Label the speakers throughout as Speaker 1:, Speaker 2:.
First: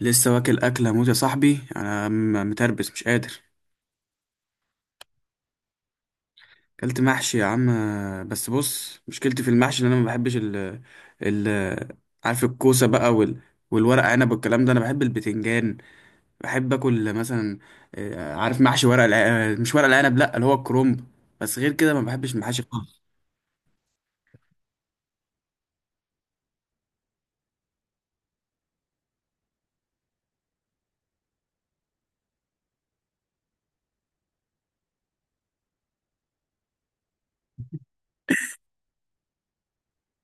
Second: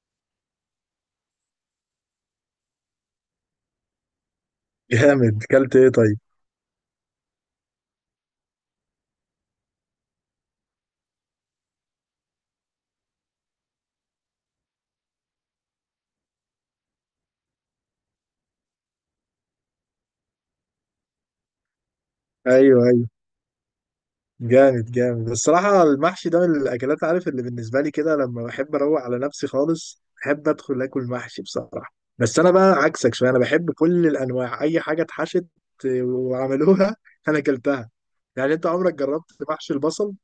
Speaker 1: لسه واكل اكله موت يا صاحبي. انا متربس، مش قادر.
Speaker 2: جامد، كلت ايه طيب؟
Speaker 1: اكلت محشي يا عم. بس بص، مشكلتي في المحشي ان انا ما بحبش ال ال عارف الكوسه بقى والورق عنب والكلام ده. انا بحب البتنجان، بحب اكل مثلا. عارف محشي ورق الع... آه، مش ورق العنب، لا، اللي هو الكرنب. بس غير كده ما بحبش المحاشي
Speaker 2: ايوه
Speaker 1: خالص.
Speaker 2: ايوه، جامد جامد الصراحه. المحشي ده من الاكلات، عارف، اللي بالنسبه لي كده لما بحب اروق على نفسي خالص بحب ادخل اكل محشي بصراحه. بس انا بقى عكسك شويه، انا بحب كل الانواع، اي حاجه اتحشت وعملوها انا اكلتها. يعني انت عمرك جربت محشي البصل؟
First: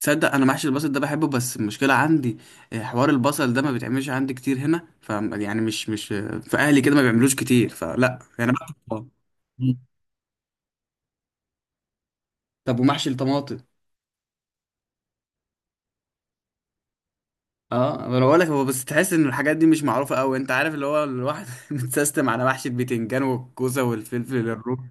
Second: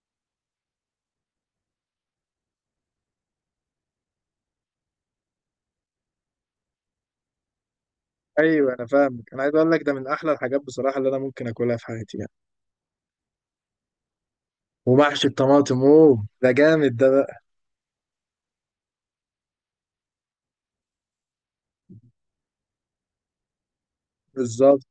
Speaker 1: تصدق انا محشي البصل ده بحبه، بس المشكله عندي حوار البصل ده ما بيتعملش عندي كتير هنا، ف يعني مش في اهلي كده ما بيعملوش كتير، فلا يعني.
Speaker 2: ايوه انا فاهمك، انا عايز اقول
Speaker 1: أنا-
Speaker 2: لك ده من احلى الحاجات بصراحه اللي انا ممكن اكلها في حياتي يعني.
Speaker 1: طب، ومحشي الطماطم؟
Speaker 2: ومحشي الطماطم اوه ده جامد ده بقى.
Speaker 1: اه، ما انا بقول لك. هو بس تحس ان الحاجات دي مش معروفه قوي. انت عارف اللي هو الواحد متسيستم على محشي البتنجان والكوسه والفلفل الروح.
Speaker 2: بالظبط.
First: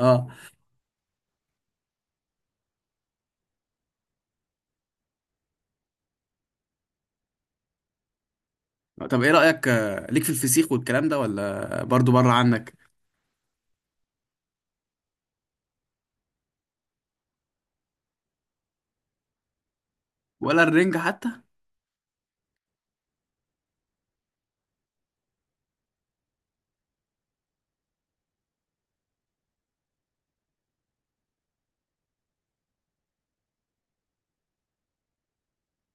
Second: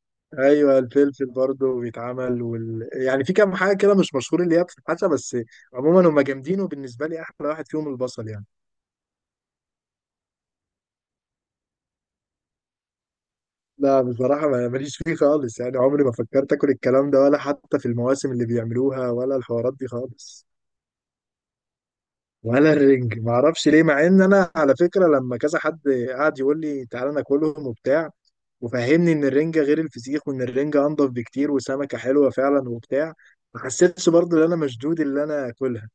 Speaker 1: اه.
Speaker 2: ايوه الفلفل برضه بيتعمل يعني في كام حاجه كده مش مشهور اللي هي بتتحشى بس. عموما هم جامدين، وبالنسبه لي احلى واحد فيهم البصل يعني.
Speaker 1: طب ايه رايك ليك في الفسيخ والكلام ده، ولا برضو بره عنك؟
Speaker 2: لا بصراحه ماليش فيه خالص، يعني عمري ما فكرت اكل الكلام ده ولا حتى في المواسم اللي بيعملوها ولا الحوارات دي خالص.
Speaker 1: ولا الرنجه حتى؟
Speaker 2: ولا الرنج، ما اعرفش ليه، مع ان انا على فكره لما كذا حد قعد يقول لي تعالى ناكلهم وبتاع وفهمني ان الرنجة غير الفسيخ وان الرنجة انضف بكتير وسمكة حلوة فعلا وبتاع، ما حسيتش برضه ان انا مشدود اللي انا اكلها.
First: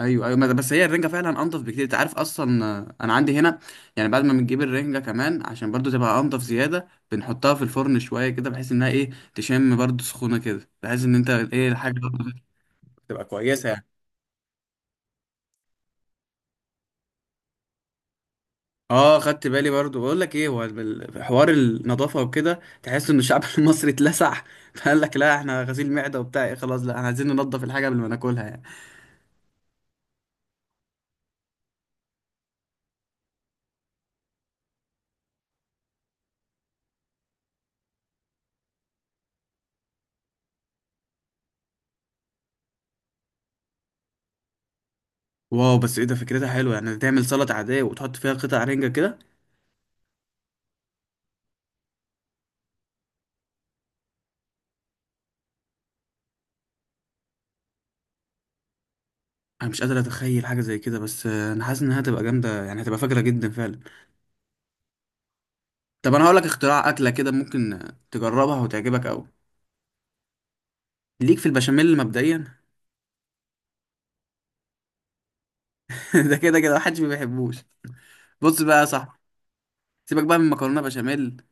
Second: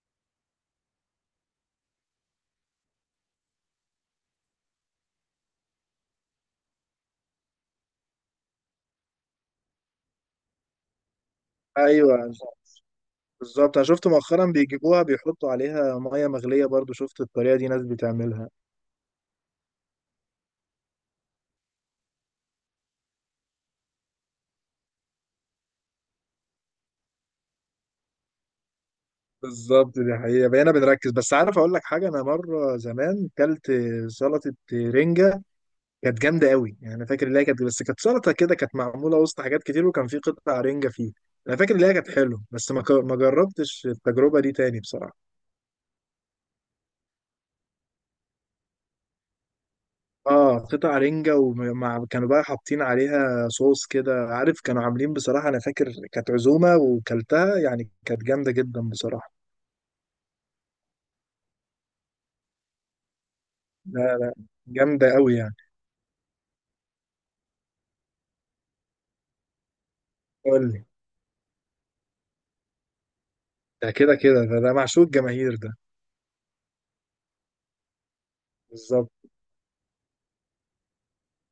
Speaker 1: ايوه، ايوه. ما ده- بس هي الرنجه فعلا انضف بكتير. انت عارف اصلا، انا عندي هنا يعني بعد ما بنجيب الرنجه كمان، عشان برضو تبقى انضف زياده، بنحطها في الفرن شويه كده، بحيث انها ايه، تشم برضو سخونه كده، بحيث ان انت ايه، الحاجه
Speaker 2: ايوه
Speaker 1: برضو تبقى كويسه
Speaker 2: بالظبط، انا
Speaker 1: يعني.
Speaker 2: شفت مؤخرا بيجيبوها بيحطوا عليها ميه مغليه برضو، شفت الطريقه دي ناس بتعملها.
Speaker 1: اه، خدت بالي برضو. بقول لك ايه، هو حوار النظافه وكده، تحس ان الشعب المصري اتلسع، فقال لك لا، احنا غسيل معده وبتاع، ايه خلاص، لا احنا عايزين ننضف الحاجه قبل ما ناكلها يعني.
Speaker 2: بالظبط، دي حقيقة بقينا بنركز. بس عارف اقول لك حاجة، انا مرة زمان كلت سلطة رنجة، كانت جامدة قوي يعني. انا فاكر ان هي كانت، بس كانت سلطة كده، كانت معمولة وسط حاجات كتير وكان في قطع رنجة فيه. انا فاكر ان هي كانت حلوة، بس ما جربتش التجربة دي تاني بصراحة.
Speaker 1: واو، بس ايه ده، فكرتها حلوه يعني، تعمل سلطه عاديه وتحط فيها قطع رنجه كده.
Speaker 2: اه قطع رنجة، ومع كانوا بقى حاطين عليها صوص كده، عارف، كانوا عاملين بصراحة. انا فاكر كانت عزومة وكلتها، يعني كانت جامدة جدا بصراحة.
Speaker 1: انا مش قادر اتخيل حاجه زي كده، بس انا حاسس انها هتبقى جامده يعني، هتبقى فجره جدا فعلا.
Speaker 2: لا لا، جامدة قوي يعني.
Speaker 1: طب انا هقول لك اختراع اكله كده، ممكن تجربها وتعجبك قوي.
Speaker 2: قول لي.
Speaker 1: ليك في البشاميل مبدئيا
Speaker 2: ده كده كده ده معشوق الجماهير ده.
Speaker 1: ده كده كده محدش ما بيحبوش. بص بقى يا
Speaker 2: بالظبط.
Speaker 1: صاحبي، سيبك بقى من مكرونه بشاميل،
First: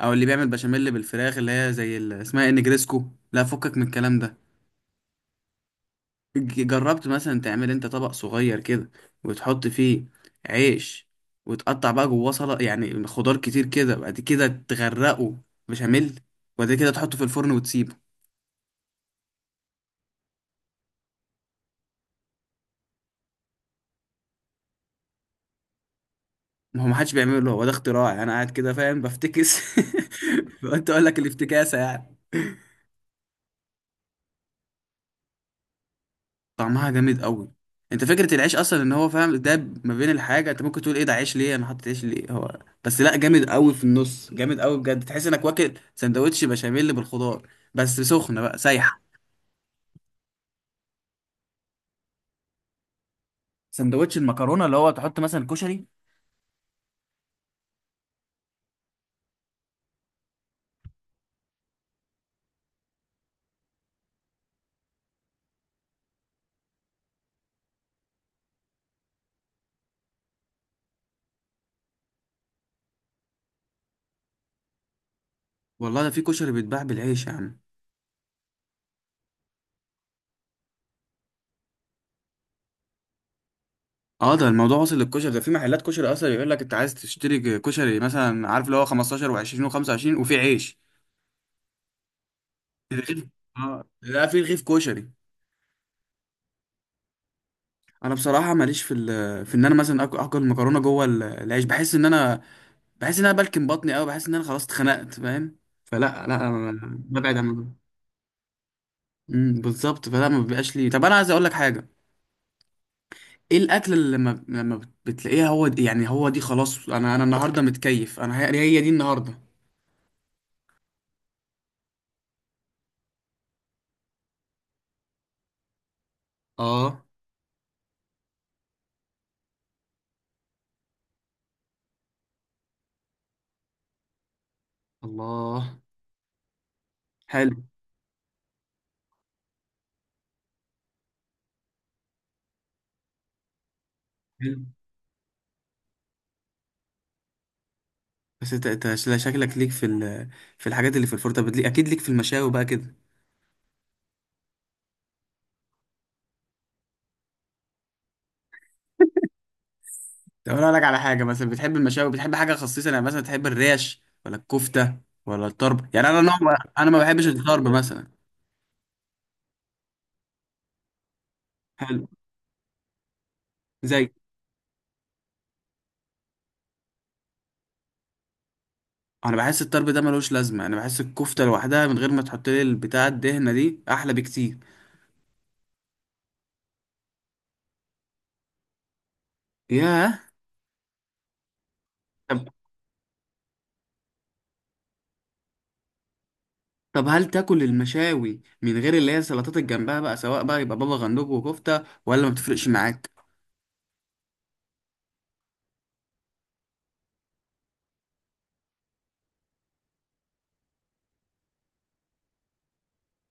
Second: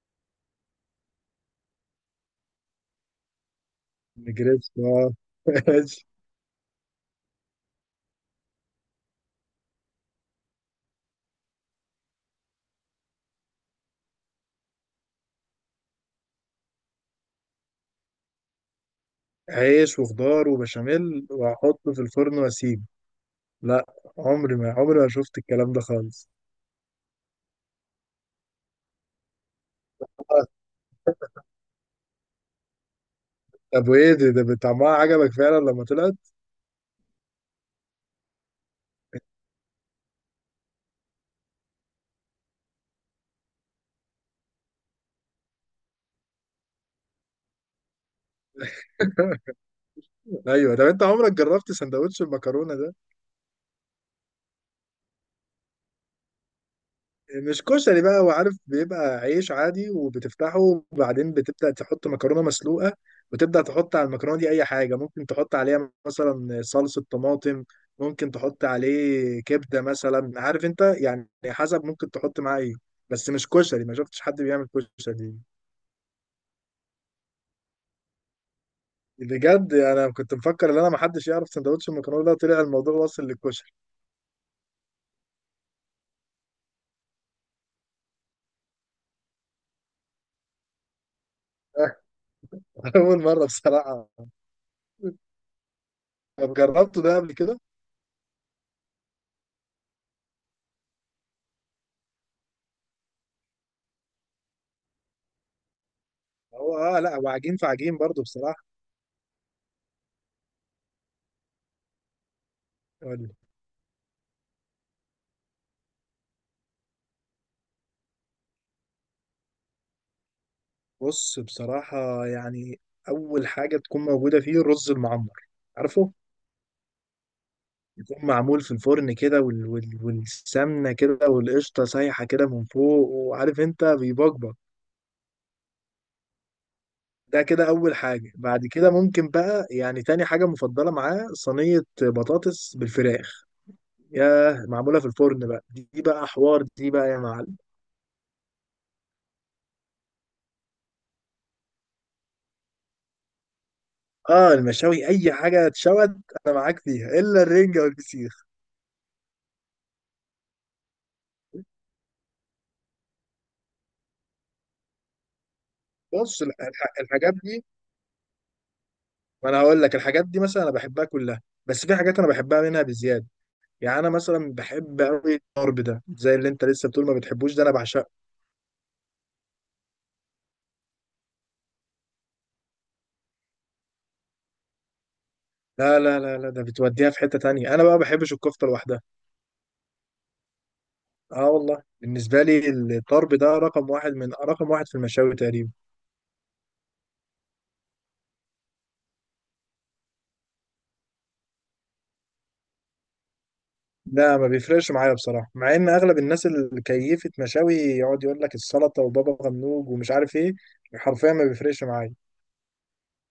Speaker 1: او اللي بيعمل بشاميل بالفراخ اللي هي زي اسمها إيه، نجريسكو. لا، فكك من الكلام ده.
Speaker 2: نجريسكو آه. ماشي.
Speaker 1: جربت مثلا تعمل انت طبق صغير كده، وتحط فيه عيش، وتقطع بقى جواه سلطه يعني خضار كتير كده، بعد كده تغرقه بشاميل، وبعد كده تحطه في الفرن وتسيبه.
Speaker 2: عيش وخضار وبشاميل واحطه في الفرن واسيبه؟ لا، عمري ما شفت الكلام ده خالص.
Speaker 1: ما هو ما حدش بيعمله، هو ده اختراع يعني، انا قاعد كده فاهم بفتكس
Speaker 2: آه.
Speaker 1: قلت اقول لك الافتكاسه يعني.
Speaker 2: طب وايه ده, ده طعمها عجبك فعلا لما طلعت؟
Speaker 1: طعمها جامد قوي. انت فكره العيش اصلا، ان هو فاهم ده ما بين الحاجه، انت ممكن تقول ايه ده، عيش ليه، انا حاطط عيش ليه، هو بس لا، جامد قوي في النص، جامد قوي بجد. تحس انك واكل سندوتش بشاميل بالخضار، بس سخنه بقى سايحه.
Speaker 2: ايوه، طب انت عمرك جربت سندوتش المكرونه ده؟
Speaker 1: سندوتش المكرونه اللي هو تحط مثلا كشري؟
Speaker 2: مش كشري بقى، هو عارف، بيبقى عيش عادي وبتفتحه وبعدين بتبدأ تحط مكرونة مسلوقة، وتبدأ تحط على المكرونة دي أي حاجة ممكن تحط عليها، مثلا صلصة طماطم، ممكن تحط عليه كبدة مثلا، عارف أنت يعني، حسب ممكن تحط معاه إيه. بس مش كشري، ما شفتش حد بيعمل كشري.
Speaker 1: والله ده في كشري بيتباع بالعيش يا عم.
Speaker 2: بجد أنا كنت مفكر إن أنا محدش يعرف سندوتش المكرونة ده، طلع الموضوع واصل للكشري.
Speaker 1: اه، ده الموضوع وصل للكشري، ده في محلات كشري اصلا يقول لك انت عايز تشتري كشري مثلا، عارف اللي هو 15 و20 و25، وفي عيش،
Speaker 2: أول
Speaker 1: رغيف.
Speaker 2: مرة
Speaker 1: اه،
Speaker 2: بصراحة.
Speaker 1: لا، في رغيف كشري.
Speaker 2: طب جربته ده قبل كده؟
Speaker 1: انا بصراحه ماليش في في ان انا مثلا اكل المكرونه جوه العيش. بحس ان انا، بحس ان انا بلكم بطني قوي، بحس ان انا خلاص اتخنقت، فاهم؟ فلا، لا
Speaker 2: هو
Speaker 1: أنا
Speaker 2: اه لا، هو
Speaker 1: ببعد عن
Speaker 2: عجين في
Speaker 1: الموضوع.
Speaker 2: عجين برضه.
Speaker 1: بالظبط، فلا ما بيبقاش لي. طب انا عايز اقول لك حاجه،
Speaker 2: بصراحة،
Speaker 1: ايه الاكل اللي لما بتلاقيها، هو دي يعني، هو دي خلاص، انا النهارده متكيف، انا هي دي النهارده.
Speaker 2: بص بصراحة يعني أول حاجة تكون موجودة فيه الرز المعمر، عارفه؟
Speaker 1: اه،
Speaker 2: يكون معمول في الفرن كده والسمنة كده والقشطة سايحة كده من فوق، وعارف أنت بيبقبق.
Speaker 1: الله،
Speaker 2: ده
Speaker 1: حلو.
Speaker 2: كده أول حاجة. بعد كده ممكن بقى يعني تاني حاجة مفضلة معاه صينية بطاطس بالفراخ،
Speaker 1: حلو.
Speaker 2: ياه معمولة في الفرن بقى، دي بقى حوار، دي بقى يا معلم.
Speaker 1: بس انت شكلك ليك في الحاجات اللي في الفرن. طب اكيد ليك في المشاوي بقى كده.
Speaker 2: اه المشاوي أي حاجة اتشوت، أنا معاك فيها إلا الرنجة والفسيخ.
Speaker 1: طب انا اقول لك على حاجه، مثلا بتحب المشاوي، بتحب حاجه خصيصه يعني، مثلا تحب الريش ولا الكفته ولا الطرب؟ يعني انا
Speaker 2: بص
Speaker 1: نوع، انا ما بحبش
Speaker 2: الحاجات دي،
Speaker 1: الطرب مثلا.
Speaker 2: ما انا هقول لك الحاجات دي مثلا انا بحبها كلها، بس في
Speaker 1: حلو.
Speaker 2: حاجات انا بحبها منها بزياده. يعني انا
Speaker 1: زي،
Speaker 2: مثلا بحب قوي الضرب ده، زي اللي انت لسه بتقول ما بتحبوش، ده انا بعشقه.
Speaker 1: انا بحس الطرب ده ملوش لازمه، انا بحس الكفته لوحدها من غير ما تحط لي البتاع الدهنه دي احلى بكتير.
Speaker 2: لا لا لا لا، ده بتوديها في حته تانية، انا بقى ما بحبش الكفته لوحدها.
Speaker 1: ياه.
Speaker 2: اه والله، بالنسبه
Speaker 1: طب
Speaker 2: لي الضرب ده رقم واحد من رقم واحد في المشاوي تقريبا.
Speaker 1: طب هل تاكل المشاوي من غير اللي هي السلطات اللي جنبها بقى، سواء بقى يبقى بابا غنوج وكفته، ولا ما بتفرقش معاك؟
Speaker 2: لا ما بيفرقش معايا بصراحه، مع ان اغلب الناس اللي كيفت مشاوي يقعد يقول لك السلطه وبابا غنوج ومش عارف ايه، حرفيا ما بيفرقش معايا.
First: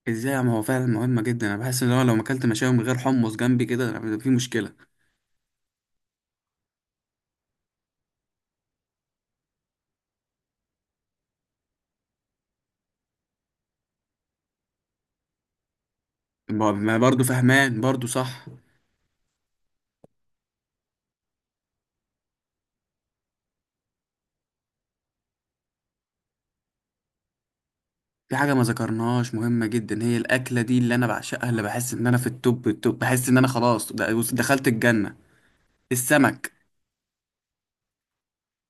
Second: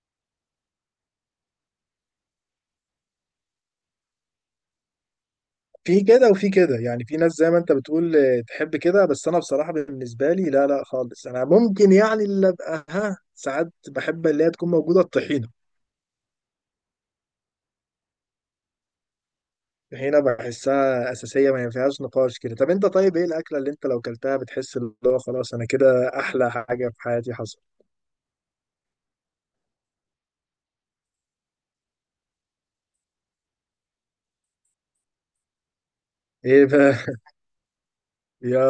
Speaker 1: ازاي، ما هو فعلا مهمه جدا، انا بحس ان هو لو ما اكلت مشاوي من غير حمص جنبي كده، أنا في مشكله.
Speaker 2: في كده وفي كده يعني، في ناس زي ما انت بتقول تحب كده، بس انا بصراحة بالنسبة لي لا لا خالص، انا ممكن يعني اللي ابقى ها ساعات بحب اللي هي تكون موجودة الطحينة.
Speaker 1: ما برضه فهمان برضه، صح.
Speaker 2: الطحينة بحسها أساسية ما فيهاش نقاش كده. طب انت طيب ايه الأكلة اللي انت لو كلتها بتحس اللي هو خلاص انا كده أحلى حاجة في حياتي حصل؟
Speaker 1: في حاجة ما ذكرناهاش مهمة جدا، هي الأكلة دي اللي أنا بعشقها، اللي بحس إن أنا في التوب التوب، بحس إن أنا خلاص، بص، دخلت الجنة. السمك.
Speaker 2: ايه بقى؟ يا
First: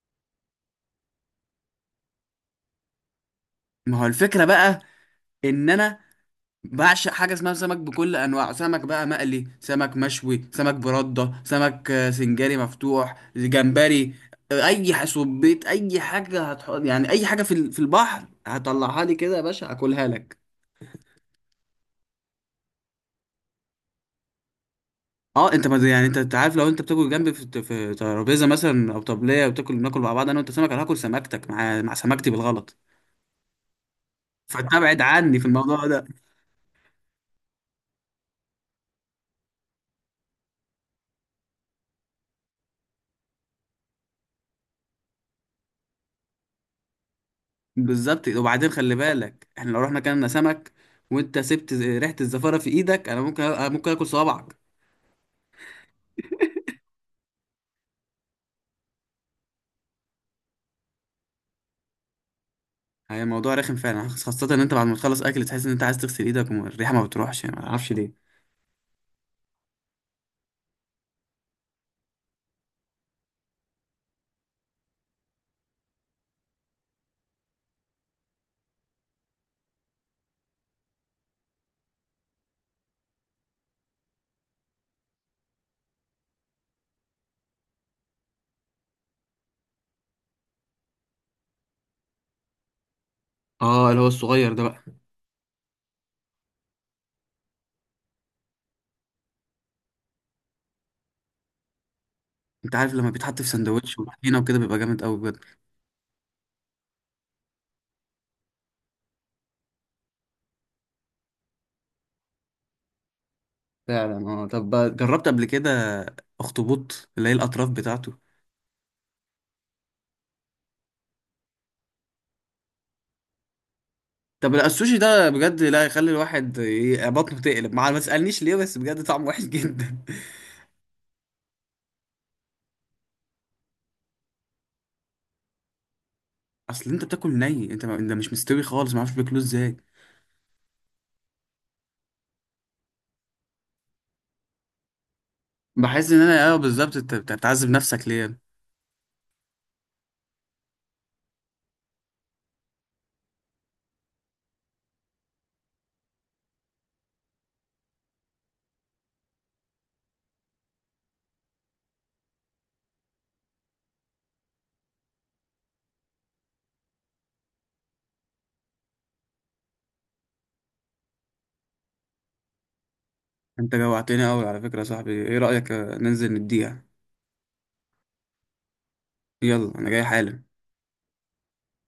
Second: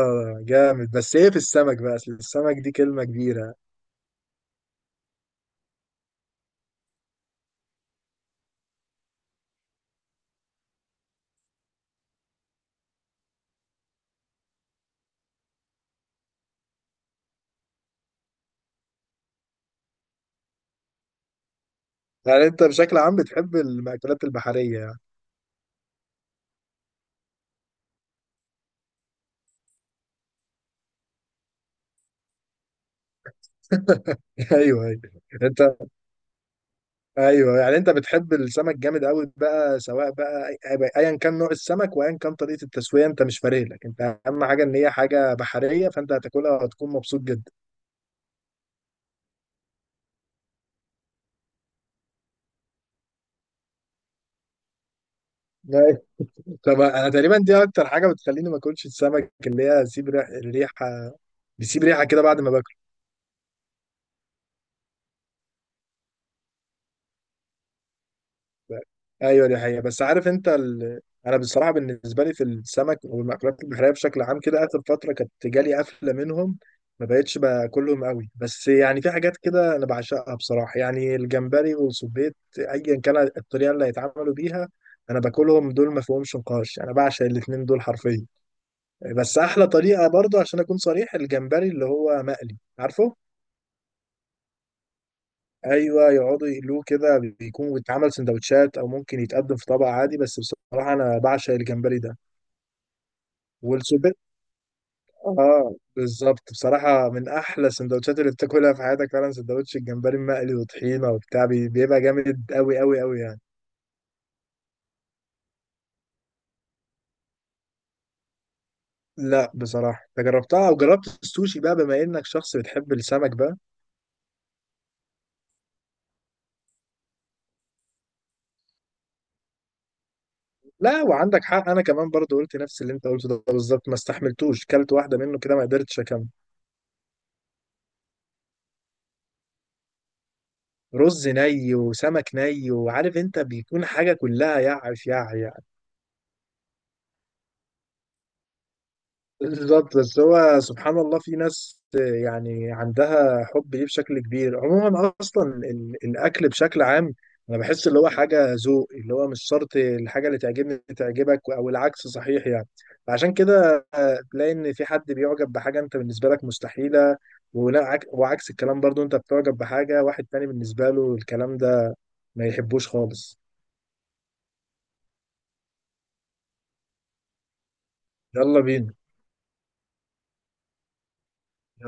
Speaker 2: جامد، بس ايه في السمك بقى، اصل السمك دي كلمة كبيرة.
Speaker 1: ما هو الفكرة بقى، إن أنا بعشق حاجة اسمها سمك، بكل أنواعه. سمك بقى مقلي، سمك مشوي، سمك بردة، سمك سنجاري، مفتوح، جمبري، سبيط، أي حاجة هتحط يعني، أي حاجة في البحر هطلعها لي كده يا باشا أكلها لك.
Speaker 2: يعني انت بشكل عام بتحب المأكولات البحرية يعني؟
Speaker 1: اه، انت ما يعني، أنت عارف، لو انت بتاكل جنبي في ترابيزه مثلا او طبليه وتاكل، ناكل مع بعض انا وانت سمك، انا هاكل سمكتك مع سمكتي بالغلط،
Speaker 2: ايوه
Speaker 1: فتبعد
Speaker 2: ايوه.
Speaker 1: عني في
Speaker 2: انت
Speaker 1: الموضوع ده.
Speaker 2: ايوه يعني انت بتحب السمك جامد قوي بقى، سواء بقى ايا كان نوع السمك وايا كان طريقه التسويه، انت مش فارق لك انت، اهم حاجه ان هي حاجه بحريه فانت هتاكلها وهتكون مبسوط جدا.
Speaker 1: بالظبط. وبعدين خلي بالك، احنا لو رحنا كلنا سمك وانت سبت ريحه الزفاره في ايدك، انا ممكن ممكن اكل صوابعك.
Speaker 2: أيوة. طب انا تقريبا دي اكتر حاجه بتخليني ما اكلش السمك، اللي هي سيب ريحه، بيسيب ريحه كده بعد ما باكله.
Speaker 1: هي موضوع رخم فعلا، خاصه ان انت بعد ما تخلص اكل تحس ان انت عايز تغسل ايدك والريحه ما بتروحش يعني، ما اعرفش ليه.
Speaker 2: ايوه دي حقيقة. بس عارف انت انا بصراحة بالنسبة لي في السمك والمأكولات البحرية بشكل عام كده، اخر فترة كانت جالي قفلة منهم، ما بقتش باكلهم قوي. بس يعني في حاجات كده انا بعشقها بصراحة، يعني الجمبري والسبيط ايا كان الطريقة اللي هيتعملوا بيها، انا باكلهم دول ما فيهمش نقاش، انا بعشق الاتنين دول حرفيا. بس احلى طريقة برضو عشان اكون صريح الجمبري اللي هو مقلي، عارفه؟
Speaker 1: اه، اللي هو الصغير ده بقى.
Speaker 2: ايوه يقعدوا يقلوه كده، بيكون بيتعمل سندوتشات او ممكن يتقدم في طبق عادي، بس بصراحه انا بعشق الجمبري ده.
Speaker 1: انت عارف لما بيتحط في سندوتش
Speaker 2: والسوبيت،
Speaker 1: وطحينه وكده بيبقى جامد قوي.
Speaker 2: اه بالظبط، بصراحه من احلى السندوتشات اللي بتاكلها في حياتك فعلا سندوتش الجمبري المقلي وطحينه وبتاع، بيبقى جامد قوي قوي قوي يعني.
Speaker 1: فعلا. اه، طب جربت قبل كده اخطبوط، اللي هي الاطراف بتاعته؟
Speaker 2: لا بصراحه، انت جربتها، او جربت السوشي بقى بما انك شخص بتحب السمك بقى؟
Speaker 1: طب لا، السوشي ده بجد لا، يخلي الواحد بطنه تقلب، مع ما تسالنيش ليه، بس بجد طعمه وحش جدا.
Speaker 2: لا وعندك حق، انا كمان برضو قلت نفس اللي انت قلته ده بالظبط، ما استحملتوش، كلت واحده منه كده ما قدرتش اكمل.
Speaker 1: اصل انت بتاكل ني، انت مش مستوي خالص، ما اعرفش بياكلوه ازاي.
Speaker 2: رز ني وسمك ني وعارف انت بيكون حاجة كلها يعف يع يعني.
Speaker 1: بحس ان انا، اه بالظبط، انت بتعذب نفسك ليه.
Speaker 2: بالظبط. بس هو سبحان الله في ناس يعني عندها حب ليه بشكل كبير. عموما اصلا الاكل بشكل عام انا بحس اللي هو حاجة ذوق، اللي هو مش شرط الحاجة اللي تعجبني تعجبك او العكس صحيح يعني. فعشان كده تلاقي ان في حد بيعجب بحاجة انت بالنسبة لك مستحيلة، ولا وعكس الكلام برضو انت بتعجب بحاجة واحد تاني بالنسبة له الكلام ده ما يحبوش خالص.
Speaker 1: انت جوعتني قوي على فكره يا صاحبي. ايه رايك ننزل نديها؟
Speaker 2: يلا بينا.
Speaker 1: يلا انا جاي حالا.
Speaker 2: يلا.